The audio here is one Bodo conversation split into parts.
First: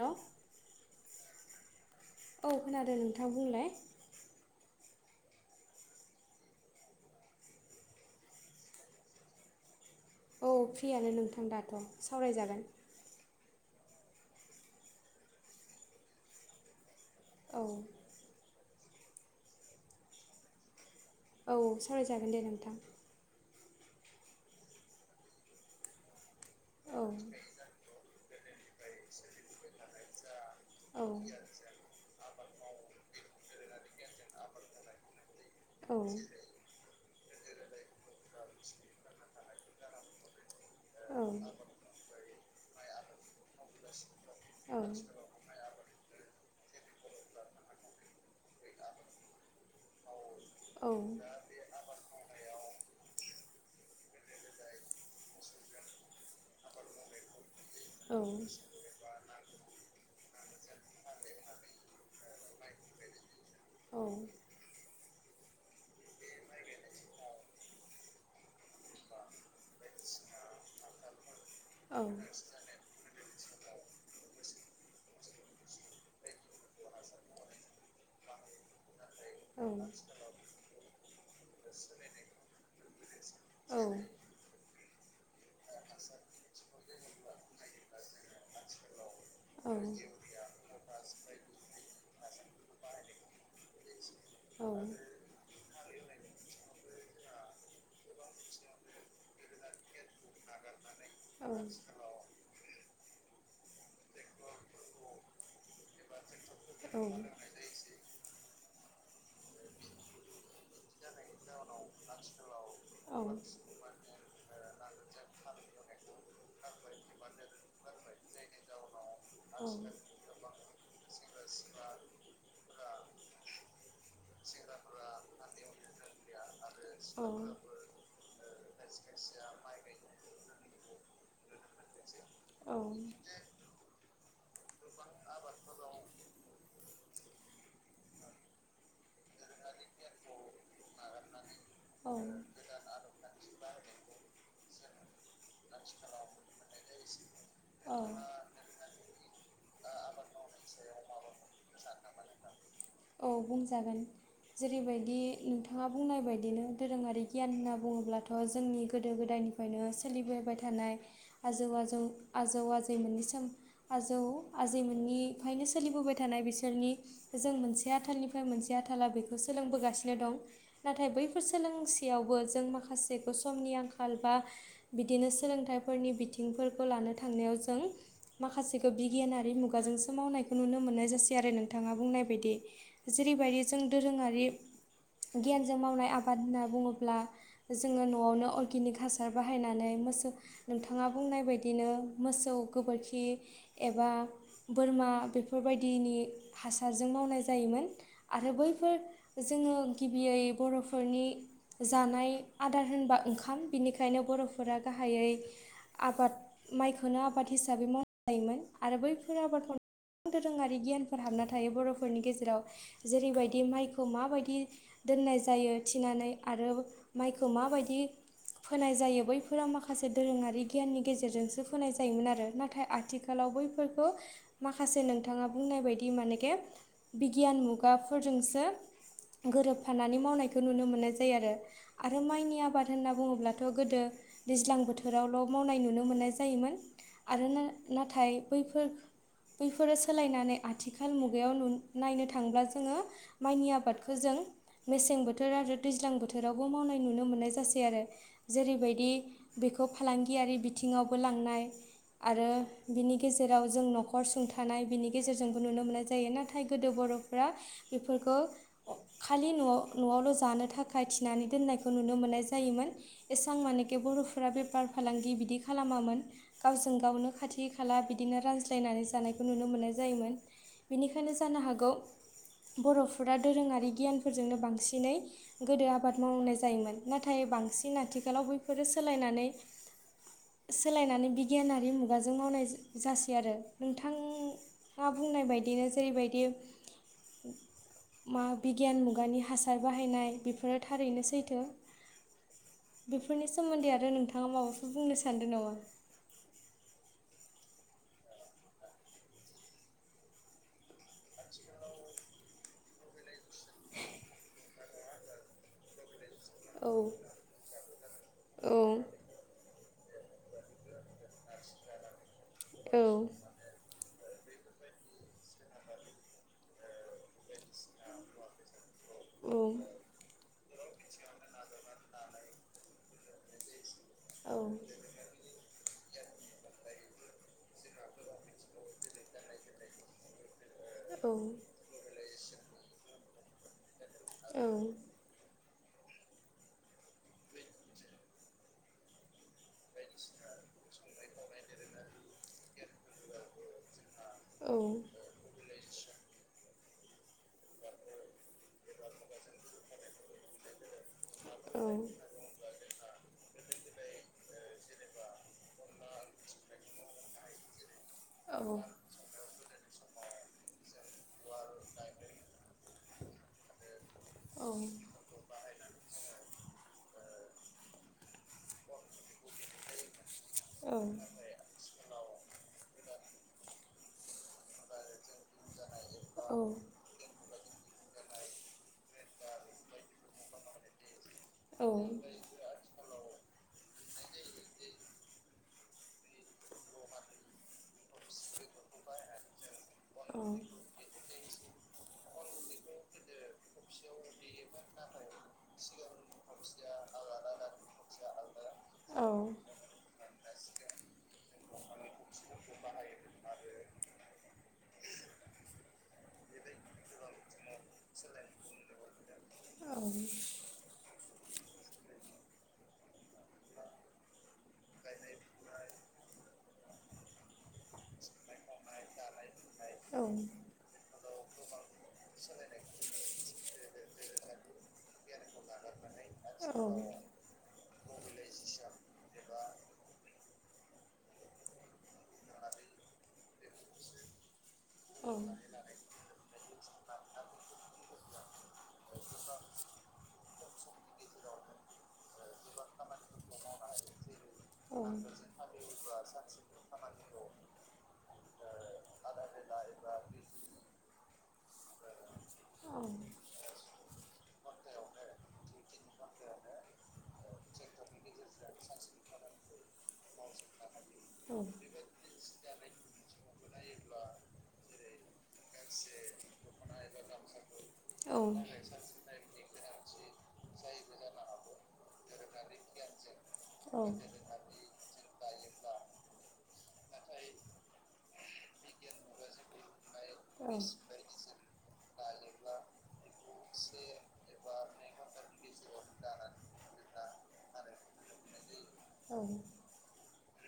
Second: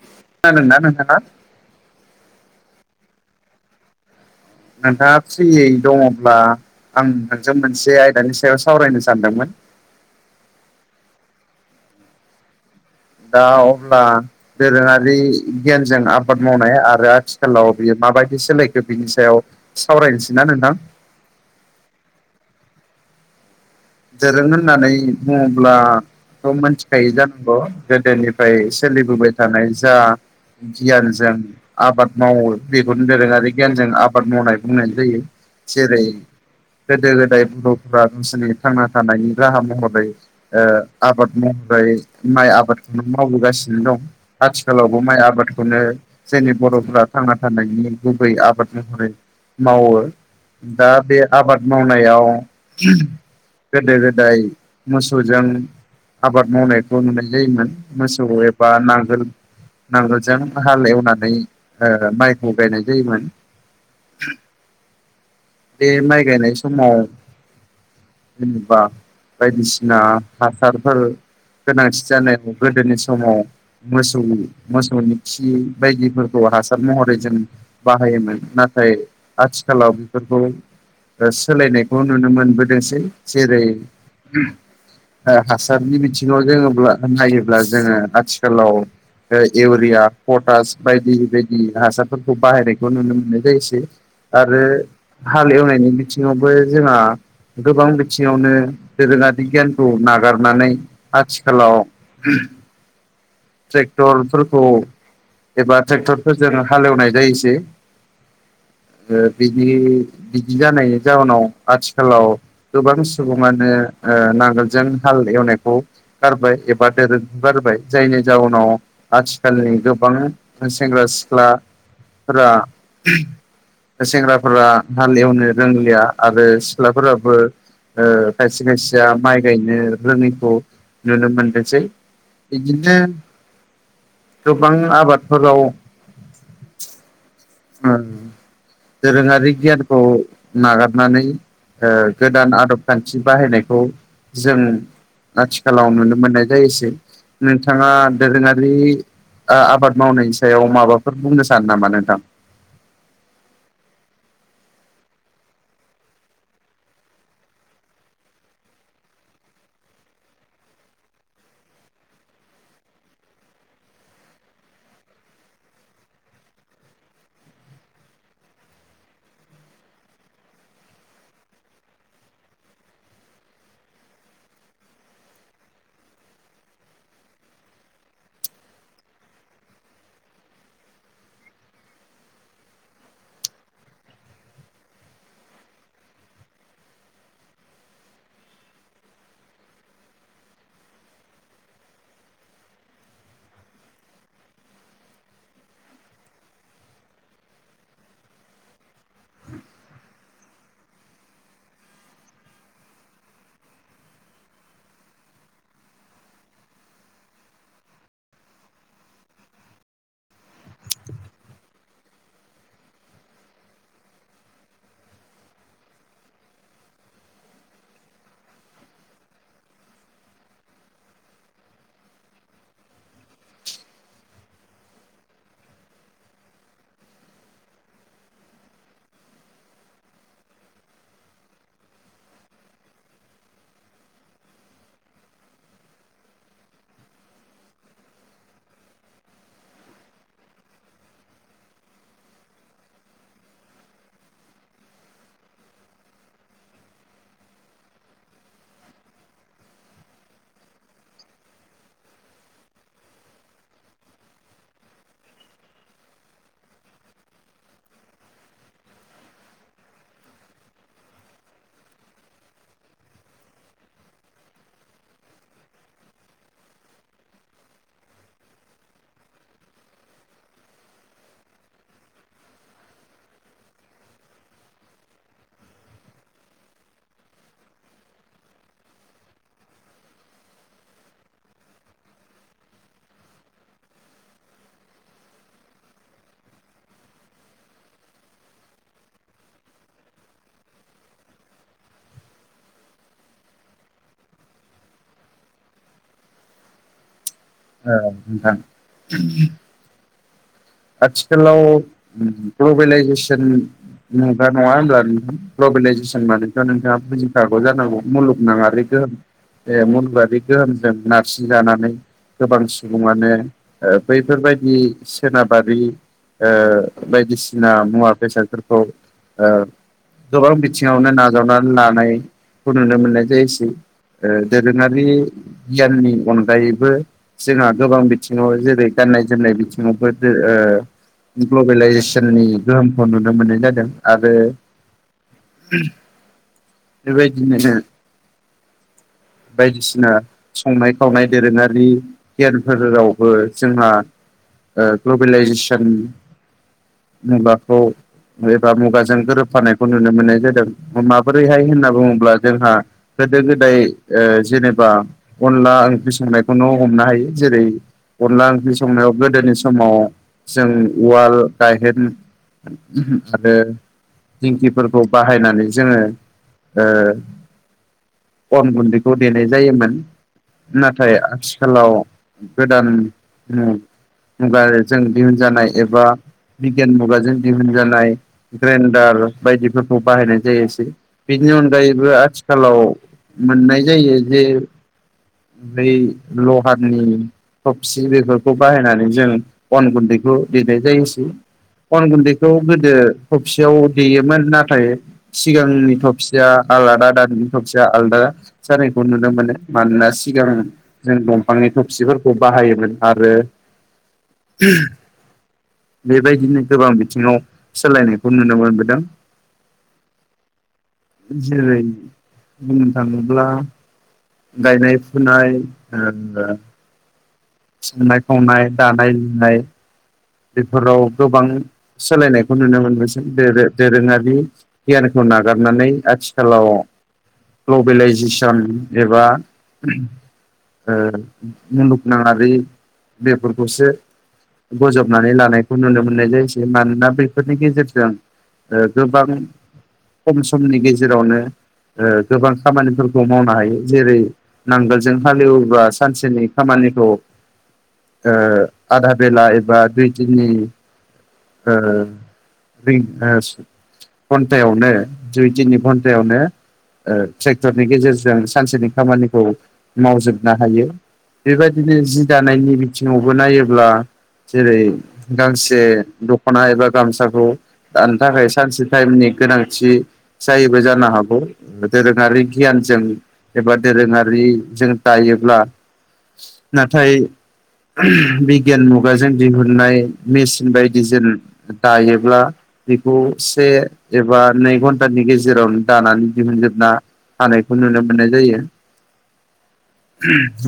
हेल' खोनादों ना नोंथाङा? औ खोनादों नोंथाङा बुंलाय नोंथाङा फ्रियै दङब्ला आं नोंजों मोनसे आयदानि सायाव सावरायनो सानदोंमोन औ फ्रियानो नोंथां दाथ' सावरायजागोन दा अब्ला दोरोङारि गियानजों आबाद मावनाया आरो आरो औ आथिखालाव बियो माबायदि सोलायखो बिनि सायाव सावरायनोसैना नोंथां? औ सावरायजागोन दे नोंथां दोरों होननानै बुङोब्लाथ' औ मिथिखायो जानांगौ गोदोनिफ्राय सोलिबोबाय थानाय जा औ गियानजों आबाद मावो बेखौनो दोरोङारि गियानजों आबाद मावनाय बुंनाय जायो औ जेरै गोदो गोदाय बर'फोरा गावसोरनि थांना थानायनि राहा महरै ओ औ आबाद मावबाय माइ आबादखौनो मावो नुबोगासिनो दं औ आथिखालावबो माइ आबादखौनो जोंनि बर'फोरा थांना थानायनि गुबै आबाद महरै मावो दा बे आबाद मावनायाव गोदो गोदाय मोसौजों आबाद मावनायखौ नुनाय जायोमोन मोसौ एबा नांगोल हाल एवनानै माइखौ गायनाय जायोमोन। बे माइ गायनाय समाव जेनेबा बायदिसिना हासारफोर गोनांथि जानाय गोदोनि समाव मोसौ मोसौनि खि बायदिफोरखौ हासार महरै जों बाहायोमोन नाथाय नाथाय आथिखालाव बेफोरखौ सोलायनायखौ नुनो मोनबोदोंसै जेरै, औ हासारनि बिथिङाव जोङो नायोब्ला जोङो आथिखालाव औ औ इउरिया पटास बायदि बायदि हासारफोरखौ बाहायनायखौ नुनो मोननाय जायोसै आरो हाल एवनायनि बिथिङावबो जोंहा गोबां बि थिङावनो दोरोङारि गियानखौ नागारनानै आथिखालाव ट्रेक्ट'रफोरखौ एबा ट्रेक्टरफोरजों हालेवनाय जायोसै बिदि जानायनि जाउनाव आथिखालाव गोबां सुबुङानो नांगोलजों हाल एवनायखौ गारबाय एबा दोरोंखौ गारबाय जायनि जाउनाव आथिखालनि गोबां सेंग्रा सिख्लाफोरा सेंग्राफोरा हालेवनो रोंलिया आरो सिख्लाफोराबो ओ खायसे खायसेया माइ गायनो रोङैखौ नुनो मोनदोंसै बिदिनो गोबां आबादफोराव दोरोङारि गियानखौ नागारनानै गोदान आदब खान्थि बाहायनायखौ जों आथिखालाव नुनो मोननाय जायोसै नोंथाङा दोरोङारि आबाद मावनायनि सायाव माबाफोर बुंनो सानो नामा नोंथां औ बुंजागोन जेरैबायदि नोंथाङा बुंनाय बायदिनो दोरोङारि गियान होनना बुङोब्लाथ' जोंनि गोदो गोदाय यनिफ्रायनो सोलिबोबाय थानाय आजौ आजैमोननि आजै मोननिफ्रायनो सोलिबोबाय थानाय बिसोरनि जों मोनसे आथालनिफ्राय मोनसे आथाला बे सोलोंगासिनो दं नाथाय बैफोर सोलोंसेयावबो जों माखासे समनि आंखाल बा बिदिनो सोलोंथाइफोरनि बिथिंफोरखौ लानो थांनायाव जों माखासेखौ बिगियानारि मुगाजोंसो मावनायखौ नुनो मोननाय जासै आरो नोंथाङा बुंनाय बायदि जेरैबायदि जों दोरोङारि गियानजों मावनाय आबाद होनना बुङोब्ला जोङो न'आवनो अर्गेनिक हासार बाहायनानै नोंथाङा बुंनाय बायदिनो मोसौ गोबोरखि एबा बोरमा बेफोर बायदिनि हासारजों मावनाय जायोमोन आरो बैफोर जोङो गिबियै बर'फोरनि जानाय आदार होनबा ओंखाम बेनिखायनो बर'फोरा गाहायै आबाद माइखोनो आबाद हिसाबै मावनाय जायोमोन आरो बैफोर आबाद माव गोबां दोरोङारि गियानफोर हाबना थायो बर'फोरनि गेजेराव जेरैबायदि दि माइखौ माबायदि दोननाय जायो थिनानै आरो माइखौ माबायदि फोनाय जायो बैफोरा माखासे दोरोङारि गियाननि गेजेरजोंसो फोनाय जायोमोन आरो नाथाय आथिखालाव बैफोरखो माखासे नोंथाङा बुंनाय बायदि माने के बिगियान मुगा- फोरजोंसो गोरोबफानानै मावनायखौ नुनो मोननाय जायो। आरो आरो माइनि आबाद होनना बुङोब्लाथ' गोदो दैज्लां बोथोरावल' मावनाय नुनो मोननाय जायोमोन आरो ना -नाथाय बैफोर बैफोरो सोलायनानै आथिखाल मुगायाव नु नायनो थांङोब्ला जोङो माइनि आबादखौ जों मेसें बोथोर आरो दैज्लां बोथोरावबो मावनाय नुनो मोननाय जासै आरो। जेरैबायदि बेखौ फालांगियारि बिथिङावबो लांनाय आरो बिनि गेजेराव जों न'खर सुंथानाय बिनि गेजेरजोंबो नुनो मोननाय जायो नाथाय गोदो बर'फ्रा बेफोरखौ खालि न'आ नवावल' जानो थाखाय थिनानै दोननायखौ नुनो मोननाय जायोमोन एसां मानेके बर'फोरा बेफार फालांगि बिदि खालामामोन गावजों गावनो खाथि खाला बिदिनो रानज्लायना नै जानायखौ नुनो मोननाय जायोमोन बेनिखायनो जानो हागौ बर'फोरा दोरोङारि गियानफोरजोंनो बांसिनै गोदो आबाद मावनाय जायोमोन नाथाय बां सिन आथिखालाव बैफोरो सोलायनानै सोलायनानै बिगियानारि मुगाजों मावनाय जासै आरो नोंथां आ बुंनाय बायदिनो जेरैबायदि मा बिगियान मुगानि हासार बाहायनाय बेफोरो थारैनो सैथो। बेफोरनि सोमोन्दै आरो नोंथाङा माबाफोरो बुंनो सान्दों नामा? [inaudible] औ नोंथां आथिखालाव ग्लबेलाइजेसन मुगा नङा होमब्ला नोंथां ग्लबेलाइजेसन ओमबाथ' औ नोंथाङा बुजिखागौ जानांगौ औ मुलुगनाङारि गोहोम ए मुलुग आरि गोहोमजों नारसिनजानानै गोबां औ सुबुङानो ओ बै बेफोरबायदि सोनाबारि ओ बायदिसिना मुवा बेसादफोरखौ ओ गोबां बिथिङावनो नाजावनानै लानायखौ नुनो मोननाय जायोसै। ओ औ दोरोङारि गियाननि अन गायैबो जोंहा गोबां बिथिङाव जेरै गाननाय जोमनाय बिथिङावबो ओ औ ग्लबेलाइजेसननि गोहोमखौ नुनो मोननाय जादों। आरो औ बेबायदिनो बायदिसिना संनाय खावनाय दोरोङारि खेलफोरावबो जोंहा ओ ग्लबेलाइजेसन मुगाखौ बा मुगाजों गोरोबफानायखौ नुनो मोननाय जादों माबोरैहाय होनना बुङोब्ला जोंहा गोदो गोदाय ओ जेनेबा अनला ओंख्रि संनायखौनो हमनो हायो जेरै अनला ओंख्रि संनायाव गोदोनि समाव जों उवाल गाहेन आरो दिंखिफोरखौ बाहायनानै जोङो ओ अन गुन दै देनाय जायोमोन। नाथाय आथिखालाव गोदान मुगाजों दिहुन जानाय एबा बिगियान मुगाजों दिहुन जानाय दार बायदिफोरखौ बाहायनाय जायोसै बिनि अनगायैबो आथिखालाव मोननाय जायो जे बै लहानि थबसि बेफोरखौ बाहायनानै जों अन गुन्दैखौ देनाय जायोसै। अन गुन्दैखौ गोदो थफसियाव देयोमोन नाथाय सिगांनि थबसिया आलादा दा बिनि थबसिया आलादा जानायखौ नुनो मोनो मानोना सिगां जों दं फांनि थफसिफोरखौ बाहायोमोन आरो बेबायदिनो गोबां बिथिङाव सोलायनायखौ नुनो मोनबोदों। [inaudible] जेरै बुंनो थाङो ब्ला गायनाय फुनाय ओ संनाय खावनाय दानाय लुनाय बेफोराव गोबां सोलायनायखौ नुनोमोनबोसै दोरों दोरोङारि गियानखौ नागारनानै आथिखालाव ग्लबेलाइजेसन एबा ओ मुलुगनाङारि बेफोरखौसो बोजब नानै लानायखौ नुनो मोननाय जायसै। मानोना बेफोरनि गेजेरजों ओ गोबां खम समनि गेजेरावनो ओ गोबां खामानिफोरखौ मावनो हायो। जेरै-नांगोलजों हालेवोबब्ला सानसेनि खामानि‌ खौ ओ आधा बेला एबा दुइ-तिनि ओ दुइ ओ घन्टायावनो दुइ-तिनि घन्टायावनो ओ ट्रेक्टरनि गेजेरजों सानसेनि खामानिखौ मावजोबनो हायो। बेबायदिनो जि दानायनि बिथिङावबो नायोब्ला जेरै गांसे दख'ना एबा गामसाखौ दानो थाखाय सानसे टाइमनि गोनांथि जायोबो जानो हागौ दोरोङारि गियानजों एबा औ दोरोङारिजों औ औ दायोब्ला नाथाय बिगियान मुगाजों दिहुननाय मेसिन बायदि जों दायोब्ला बेखौ से एबा नै घन्टानि गेजेरावनो दानानै दिहुनजोबना हानायखौ नुनो मोननाय जायो। औ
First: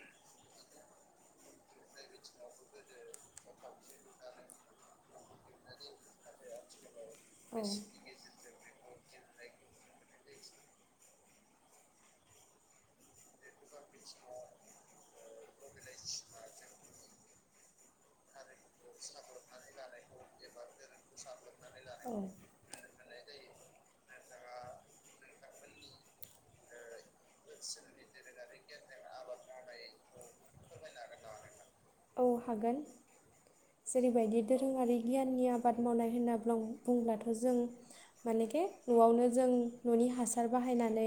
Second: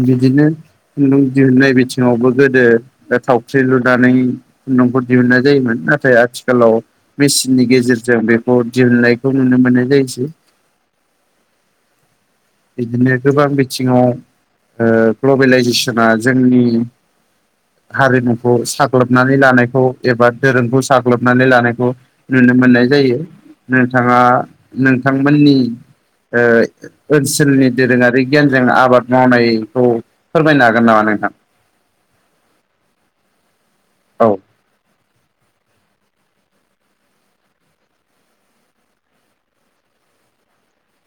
बिदिनो खुन्दुं दिहुननाय बि थिङावबो गोदो ओ थावख्रि लुनानै खुन्दुंखौ दिहुननाय जायोमोन। नाथाय आथिखालाव मेचिननि गेजेरजों बेखौ दिहुननायखौ नुनो मोननाय जायोसै। [inaudible] बिदिनो गोबां बिथिङाव ओ ग्लबेलाइजेसना जोंनि हारिमुखौ साग्लोबनानै लानायखौ एबा दोरोंखौ साग्लोबनानै लानायखौ औ नु नो मोननाय जायो। नोंथाङा नोंथांमोननि ओ ओनसोलनि दोरोङारि गियानजों आबाद मावनायखौ फोरमायनो हागोन नामा नोंथां? औ हागोन औ जेरैबायदि दोरोङारि गियाननि आबाद मावनाय होनना बुं- बुंब्लाथ' जों मानेखे न'आवनो जों न'नि हासार बाहायनानै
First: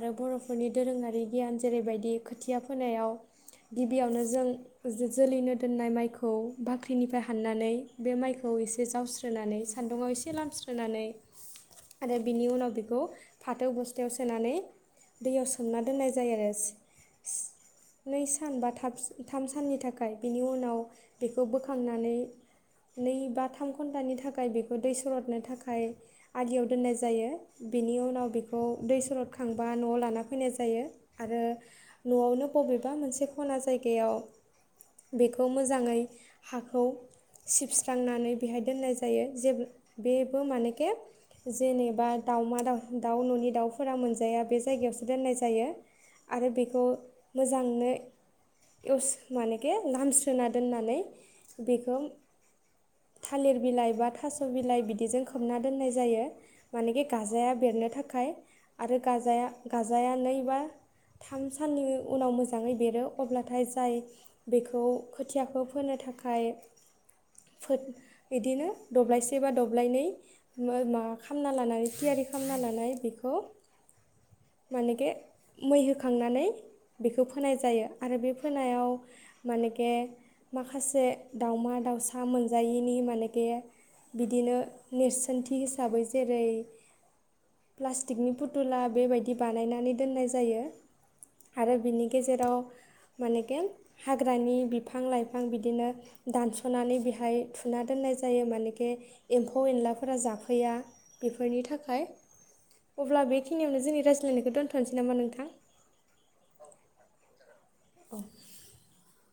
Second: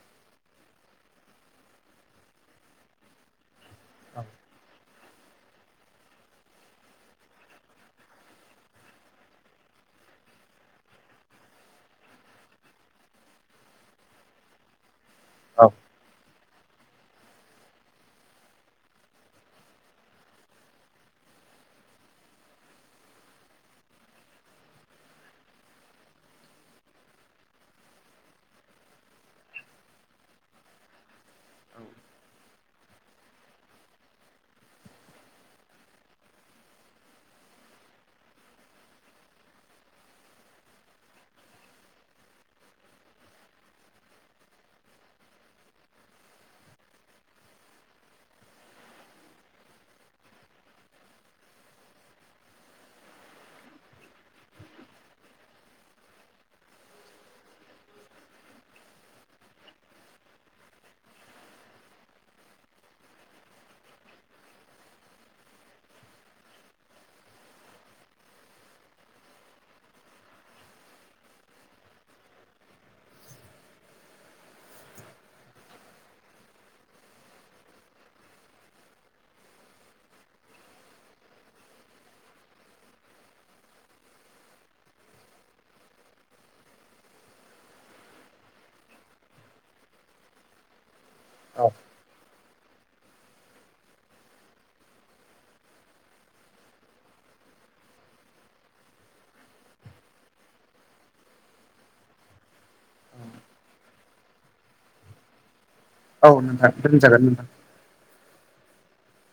आरो बर'फोरनि दोरोङारि गियान जेरैबायदि खोथिया फोनायाव गिबियावनो जों जोलैनो दोननाय माइखौ बाख्रिनिफ्राय हाननानै बे माइखौ एसे जावस्रोनानै सान्दुंङाव एसे लामस्रोनानै आरो बिनि उनाव बेखौ फाथो बस्थायाव सोनानै दैयाव औ सोमना दोननाय जायो आरो नै सान बा थाब-थाम साननि थाखाय बिनि उनाव बेखौ बोखांनानै नै बा थाम घन्टानि थाखाय बेखौ दै सरदनो थाखाय आलियाव दोननाय जायो। बिनि उनाव बेखौ दै सरद खांबा न'आव लाना फैनाय जायो आरो न'आवनो बबेबा मोनसे खना जायगायाव बेखौ मोजाङै हाखौ सिबस्रांनानै बेहाय दोननाय जायो। जे बेबो मानेखे जेनेबा दाउमा दाउ दाउ न'नि दाउफोरा मोनजाया बे जायगायावसो दोननाय जायो। आरो बेखौ मोजांनो मानेखे लामस्रोना दोननानै बेखौ। थालिर बिलाइ बा थास' बिलाइ बिदिजों खोबना दोननाय जायो मानेखि गाजाया बेर। बेरनो थाखाय आरो गाजाया नै बा। थाम साननि उनाव मोजांङै बेरो अब्लाथाय जाय बेखौ खोथियाखौ फोनो। थाखाय। फो बिदिनो दब्लायसे बा दब्लायनै माबा खालामना लानानै थियारि। खालामना लानानै बेखौ मानेे मै होखांनानै। बेखौ फोनाय जायो आरो बे फोनायाव मानेखे। माखासे दावमा दाउसा मोनजायैनि मानेखे। बिदिनो नेरसोनथि हिसाबै जेरै। प्लास्टिकनि फुथुला बेबायदि बानायनानै दोननाय जा। जायो औ आरो बिनि गेजेराव मानेखे हाग्रानि बिफां लाइफां बिदिनो दानसनानै बेहाय थुना दोननाय। जायो मानेखे एम्फौ एनलाफोरा जाफैया बेफोरनि थाखाय अब्ला बेखिनियावनो जोंनि रायज्लायनायखौ दोनथनोसै नामा नोंथां औ नोंथां दोनजागोन नोंथां। [inaudible]